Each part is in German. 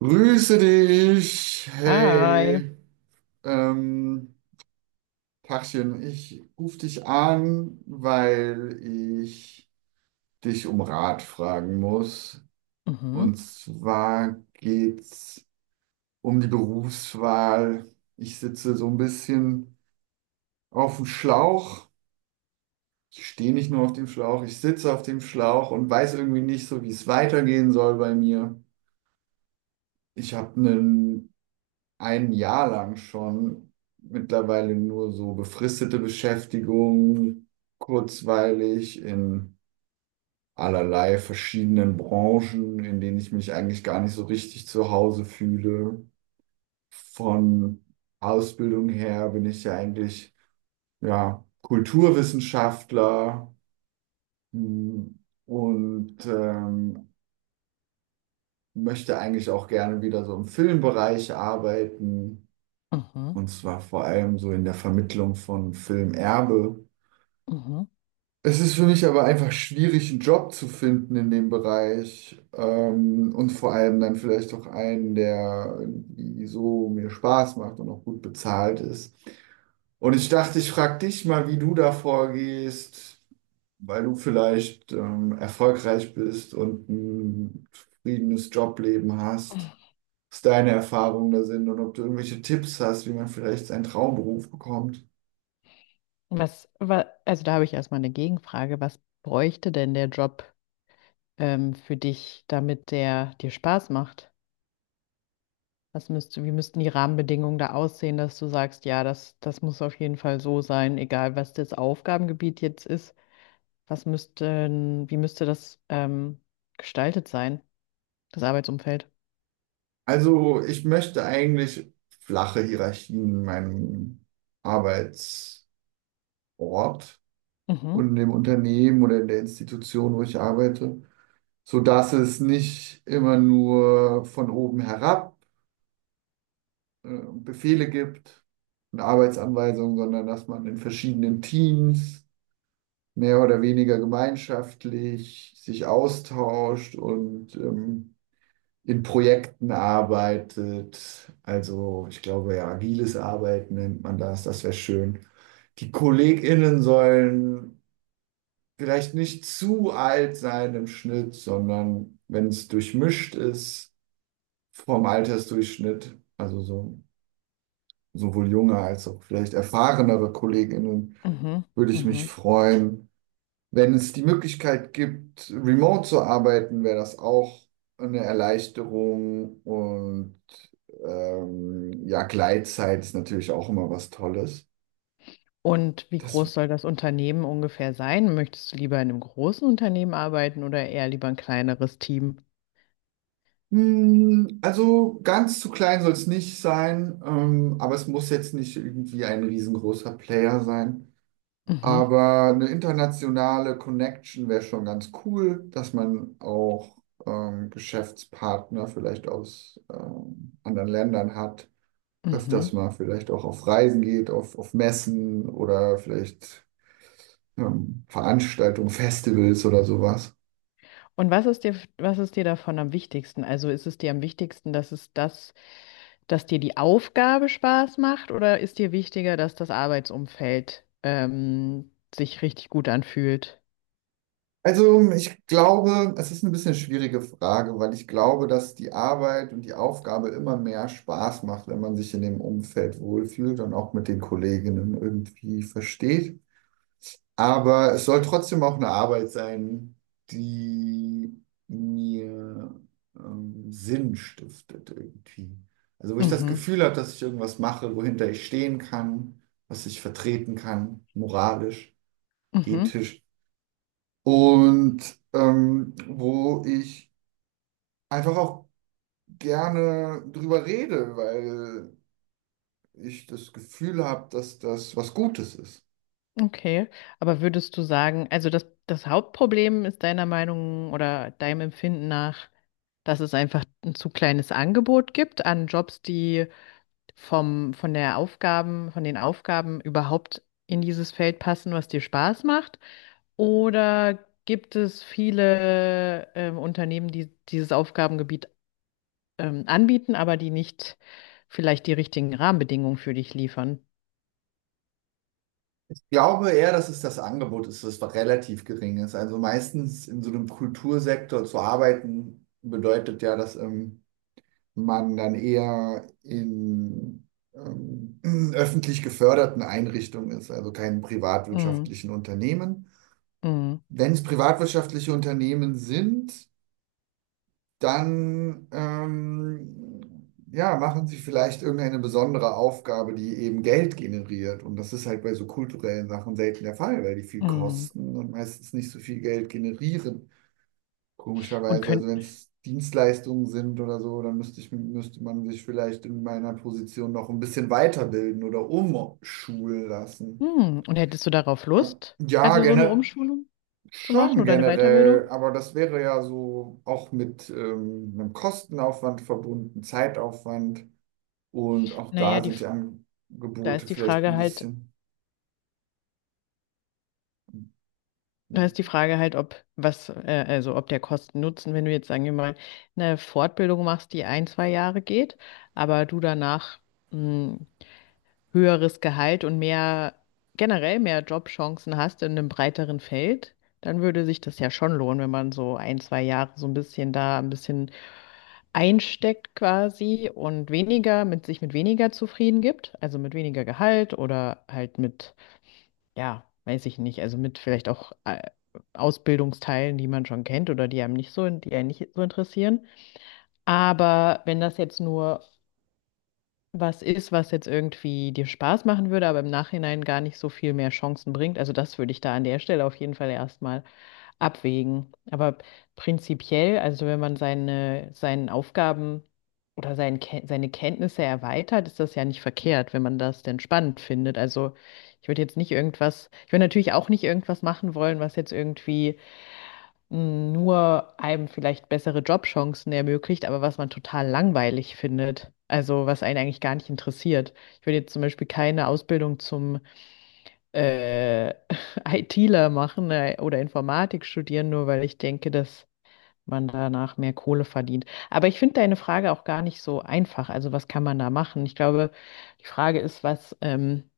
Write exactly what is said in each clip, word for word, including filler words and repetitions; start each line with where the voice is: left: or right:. right: Grüße dich.
left: Hi.
right: Hey, ähm, Tachchen, ich rufe dich an, weil ich dich um Rat fragen muss. Und
left: Mhm,
right: zwar geht's um die Berufswahl. Ich sitze so ein bisschen auf dem Schlauch. Ich stehe nicht nur auf dem Schlauch, ich sitze auf dem Schlauch und weiß irgendwie nicht so, wie es weitergehen soll bei mir. Ich habe ein Jahr lang schon mittlerweile nur so befristete Beschäftigung, kurzweilig in allerlei verschiedenen Branchen, in denen ich mich eigentlich gar nicht so richtig zu Hause fühle. Von Ausbildung her bin ich ja eigentlich ja, Kulturwissenschaftler, hm, und ähm, möchte eigentlich auch gerne wieder so im Filmbereich arbeiten.
left: mhm,
right: Und zwar vor allem so in der Vermittlung von Filmerbe.
left: mhm.
right: Es ist für mich aber einfach schwierig, einen Job zu finden in dem Bereich. Ähm, und vor allem dann vielleicht auch einen, der irgendwie so mir Spaß macht und auch gut bezahlt ist. Und ich dachte, ich frage dich mal, wie du da vorgehst, weil du vielleicht ähm, erfolgreich bist und ein zufriedenes Jobleben hast, was deine Erfahrungen da sind und ob du irgendwelche Tipps hast, wie man vielleicht seinen Traumberuf bekommt.
left: Was, wa- also da habe ich erstmal eine Gegenfrage. Was bräuchte denn der Job ähm, für dich, damit der dir Spaß macht? Was müsste, wie müssten die Rahmenbedingungen da aussehen, dass du sagst, ja, das, das muss auf jeden Fall so sein, egal was das Aufgabengebiet jetzt ist. Was müsste, wie müsste das ähm, gestaltet sein, das Arbeitsumfeld?
right: Also ich möchte eigentlich flache Hierarchien in meinem Arbeitsort
left: Mhm,
right: und in dem Unternehmen oder in der Institution, wo ich arbeite, sodass es nicht immer nur von oben herab äh, Befehle gibt und Arbeitsanweisungen, sondern dass man in verschiedenen Teams mehr oder weniger gemeinschaftlich sich austauscht und ähm, in Projekten arbeitet. Also ich glaube, ja, agiles Arbeiten nennt man das. Das wäre schön. Die KollegInnen sollen vielleicht nicht zu alt sein im Schnitt, sondern wenn es durchmischt ist vom Altersdurchschnitt, also so, sowohl junge als auch vielleicht erfahrenere KollegInnen,
left: mhm,
right: würde ich mich
left: mhm.
right: freuen. Wenn es die Möglichkeit gibt, remote zu arbeiten, wäre das auch eine Erleichterung und ähm, ja, Gleitzeit ist natürlich auch immer was Tolles.
left: Und wie
right: Das,
left: groß soll das Unternehmen ungefähr sein? Möchtest du lieber in einem großen Unternehmen arbeiten oder eher lieber ein kleineres Team?
right: mh, also ganz zu klein soll es nicht sein, ähm, aber es muss jetzt nicht irgendwie ein riesengroßer Player sein.
left: Mhm,
right: Aber eine internationale Connection wäre schon ganz cool, dass man auch ähm, Geschäftspartner vielleicht aus ähm, anderen Ländern hat, öfters
left: mhm.
right: mal vielleicht auch auf Reisen geht, auf, auf Messen oder vielleicht ähm, Veranstaltungen, Festivals oder sowas.
left: Und was ist dir, was ist dir davon am wichtigsten? Also ist es dir am wichtigsten, dass es das, dass dir die Aufgabe Spaß macht oder ist dir wichtiger, dass das Arbeitsumfeld ähm, sich richtig gut anfühlt?
right: Also ich glaube, es ist eine bisschen schwierige Frage, weil ich glaube, dass die Arbeit und die Aufgabe immer mehr Spaß macht, wenn man sich in dem Umfeld wohlfühlt und auch mit den Kolleginnen irgendwie versteht. Aber es soll trotzdem auch eine Arbeit sein, die mir ähm, Sinn stiftet irgendwie. Also wo ich das
left: Mhm,
right: Gefühl habe, dass ich irgendwas mache, wohinter ich stehen kann, was ich vertreten kann, moralisch,
left: mhm.
right: ethisch. Und ähm, wo ich einfach auch gerne drüber rede, weil ich das Gefühl habe, dass das was Gutes ist.
left: Okay, aber würdest du sagen, also das, das Hauptproblem ist deiner Meinung oder deinem Empfinden nach, dass es einfach ein zu kleines Angebot gibt an Jobs, die vom, von der Aufgaben, von den Aufgaben überhaupt in dieses Feld passen, was dir Spaß macht? Oder gibt es viele ähm, Unternehmen, die dieses Aufgabengebiet ähm, anbieten, aber die nicht vielleicht die richtigen Rahmenbedingungen für dich liefern?
right: Ich glaube eher, dass es das Angebot ist, das relativ gering ist. Also meistens in so einem Kultursektor zu arbeiten, bedeutet ja, dass ähm, man dann eher in ähm, öffentlich geförderten Einrichtungen ist, also keinen
left: Mm,
right: privatwirtschaftlichen Unternehmen.
left: mm,
right: Wenn es privatwirtschaftliche Unternehmen sind, dann ähm, ja, machen sie vielleicht irgendeine besondere Aufgabe, die eben Geld generiert. Und das ist halt bei so kulturellen Sachen selten der Fall, weil die viel
left: mm.
right: kosten und meistens nicht so viel Geld generieren.
left: Und
right: Komischerweise,
left: können
right: also wenn es Dienstleistungen sind oder so, dann müsste ich, müsste man sich vielleicht in meiner Position noch ein bisschen weiterbilden oder umschulen lassen.
left: Hm, und hättest du darauf Lust,
right: Ja,
left: also so eine
right: generell.
left: Umschulung zu machen
right: Schon
left: oder eine
right: generell,
left: Weiterbildung?
right: aber das wäre ja so auch mit ähm, einem Kostenaufwand verbunden, Zeitaufwand, und auch
left: Na ja,
right: da
left: die
right: sind die
left: F da
right: Angebote
left: ist die
right: vielleicht
left: Frage
right: ein
left: halt
right: bisschen.
left: Da ist die Frage halt, ob was äh, also, ob der Kosten-Nutzen, wenn du jetzt, sagen wir mal, eine Fortbildung machst, die ein zwei Jahre geht, aber du danach, hm höheres Gehalt und mehr, generell mehr Jobchancen hast in einem breiteren Feld, dann würde sich das ja schon lohnen, wenn man so ein, zwei Jahre so ein bisschen da ein bisschen einsteckt quasi und weniger mit sich mit weniger zufrieden gibt, also mit weniger Gehalt oder halt mit, ja, weiß ich nicht, also mit vielleicht auch äh, Ausbildungsteilen, die man schon kennt oder die einem nicht so, die einen nicht so interessieren. Aber wenn das jetzt nur was ist, was jetzt irgendwie dir Spaß machen würde, aber im Nachhinein gar nicht so viel mehr Chancen bringt. Also das würde ich da an der Stelle auf jeden Fall erstmal abwägen. Aber prinzipiell, also wenn man seine, seinen Aufgaben oder seinen, Ken- seine Kenntnisse erweitert, ist das ja nicht verkehrt, wenn man das denn spannend findet. Also ich würde jetzt nicht irgendwas, ich würde natürlich auch nicht irgendwas machen wollen, was jetzt irgendwie nur einem vielleicht bessere Jobchancen ermöglicht, aber was man total langweilig findet. Also was einen eigentlich gar nicht interessiert. Ich würde jetzt zum Beispiel keine Ausbildung zum äh, ITler machen äh, oder Informatik studieren, nur weil ich denke, dass man danach mehr Kohle verdient. Aber ich finde deine Frage auch gar nicht so einfach. Also was kann man da machen? Ich glaube, die Frage ist, was ähm,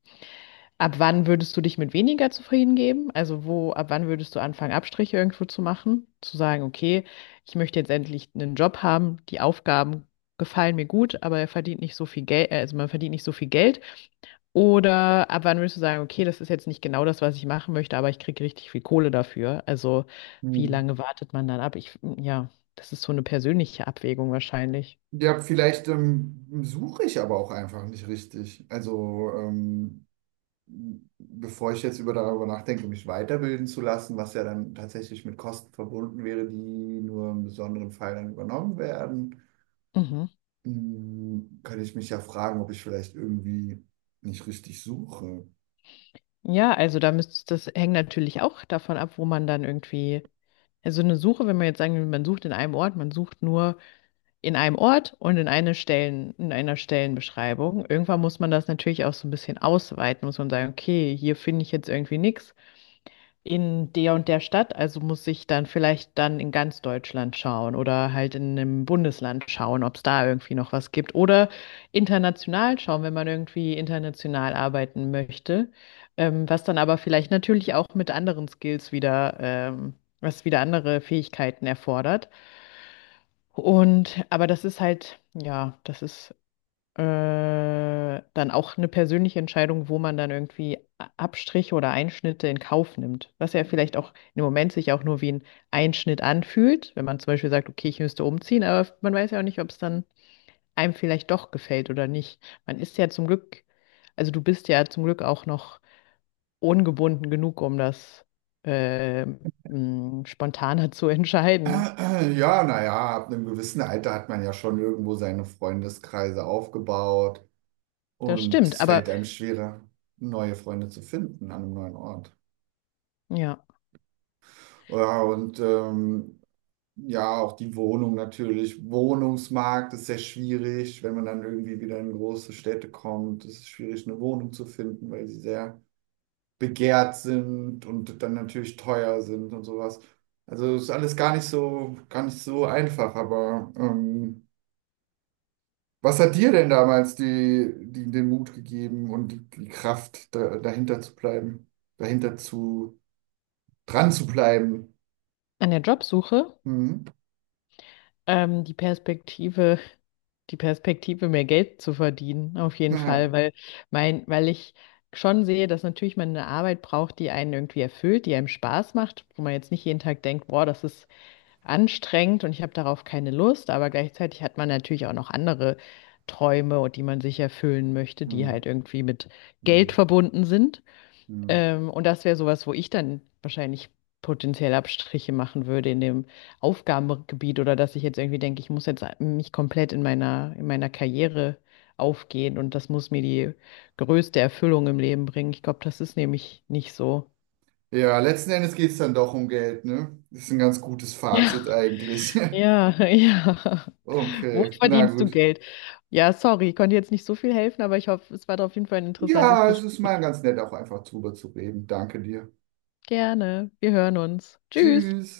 left: ab wann würdest du dich mit weniger zufrieden geben? Also wo, ab wann würdest du anfangen, Abstriche irgendwo zu machen? Zu sagen, okay, ich möchte jetzt endlich einen Job haben, die Aufgaben gefallen mir gut, aber er verdient nicht so viel Geld, also man verdient nicht so viel Geld. Oder ab wann würdest du sagen, okay, das ist jetzt nicht genau das, was ich machen möchte, aber ich kriege richtig viel Kohle dafür. Also wie
right: Hm.
left: lange wartet man dann ab? Ich, ja, das ist so eine persönliche Abwägung wahrscheinlich.
right: Ja, vielleicht ähm, suche ich aber auch einfach nicht richtig. Also ähm, bevor ich jetzt über darüber nachdenke, mich weiterbilden zu lassen, was ja dann tatsächlich mit Kosten verbunden wäre, die nur im besonderen Fall dann übernommen werden.
left: Mhm.
right: Hm, könnte ich mich ja fragen, ob ich vielleicht irgendwie nicht richtig suche.
left: Ja, also da müsst, das hängt natürlich auch davon ab, wo man dann irgendwie, also eine Suche, wenn man jetzt sagen will, man sucht in einem Ort, man sucht nur in einem Ort und in eine Stellen, in einer Stellenbeschreibung. Irgendwann muss man das natürlich auch so ein bisschen ausweiten, muss man sagen, okay, hier finde ich jetzt irgendwie nichts in der und der Stadt, also muss ich dann vielleicht dann in ganz Deutschland schauen oder halt in einem Bundesland schauen, ob es da irgendwie noch was gibt oder international schauen, wenn man irgendwie international arbeiten möchte, ähm, was dann aber vielleicht natürlich auch mit anderen Skills wieder, ähm, was wieder andere Fähigkeiten erfordert. Und aber das ist halt, ja, das ist äh, dann auch eine persönliche Entscheidung, wo man dann irgendwie A- Abstriche oder Einschnitte in Kauf nimmt. Was ja vielleicht auch im Moment sich auch nur wie ein Einschnitt anfühlt, wenn man zum Beispiel sagt, okay, ich müsste umziehen, aber man weiß ja auch nicht, ob es dann einem vielleicht doch gefällt oder nicht. Man ist ja zum Glück, also du bist ja zum Glück auch noch ungebunden genug, um das äh, mh, spontaner zu entscheiden.
right: Ja, naja, ab einem gewissen Alter hat man ja schon irgendwo seine Freundeskreise aufgebaut
left: Das
right: und
left: stimmt,
right: es
left: aber
right: fällt einem schwerer, neue Freunde zu finden an einem neuen Ort.
left: ja,
right: Ja, und ähm, ja, auch die Wohnung natürlich. Wohnungsmarkt ist sehr schwierig, wenn man dann irgendwie wieder in große Städte kommt. Es ist schwierig, eine Wohnung zu finden, weil sie sehr begehrt sind und dann natürlich teuer sind und sowas. Also ist alles gar nicht so, gar nicht so einfach, aber ähm, was hat dir denn damals die, die, den Mut gegeben und die, die Kraft, da, dahinter zu bleiben, dahinter zu, dran zu bleiben?
left: an der Jobsuche.
right: Hm?
left: Ähm, die Perspektive, die Perspektive, mehr Geld zu verdienen, auf jeden Fall,
right: Naja.
left: weil mein, weil ich schon sehe, dass natürlich man eine Arbeit braucht, die einen irgendwie erfüllt, die einem Spaß macht, wo man jetzt nicht jeden Tag denkt, boah, das ist anstrengend und ich habe darauf keine Lust, aber gleichzeitig hat man natürlich auch noch andere Träume und die man sich erfüllen möchte, die
right: Hm.
left: halt irgendwie mit Geld
right: Hm.
left: verbunden sind.
right: Hm.
left: Ähm, und das wäre sowas, wo ich dann wahrscheinlich potenziell Abstriche machen würde in dem Aufgabengebiet oder dass ich jetzt irgendwie denke, ich muss jetzt mich komplett in meiner, in meiner Karriere aufgehen und das muss mir die größte Erfüllung im Leben bringen. Ich glaube, das ist nämlich nicht so.
right: Ja, letzten Endes geht es dann doch um Geld, ne? Das ist ein ganz gutes Fazit eigentlich.
left: Ja, ja, ja. Wo
right: Okay, na
left: verdienst du
right: gut.
left: Geld? Ja, sorry, ich konnte jetzt nicht so viel helfen, aber ich hoffe, es war auf jeden Fall ein interessantes
right: Ja, es ist
left: Gespräch.
right: mal ganz nett, auch einfach drüber zu reden. Danke dir.
left: Gerne. Wir hören uns. Tschüss.
right: Tschüss.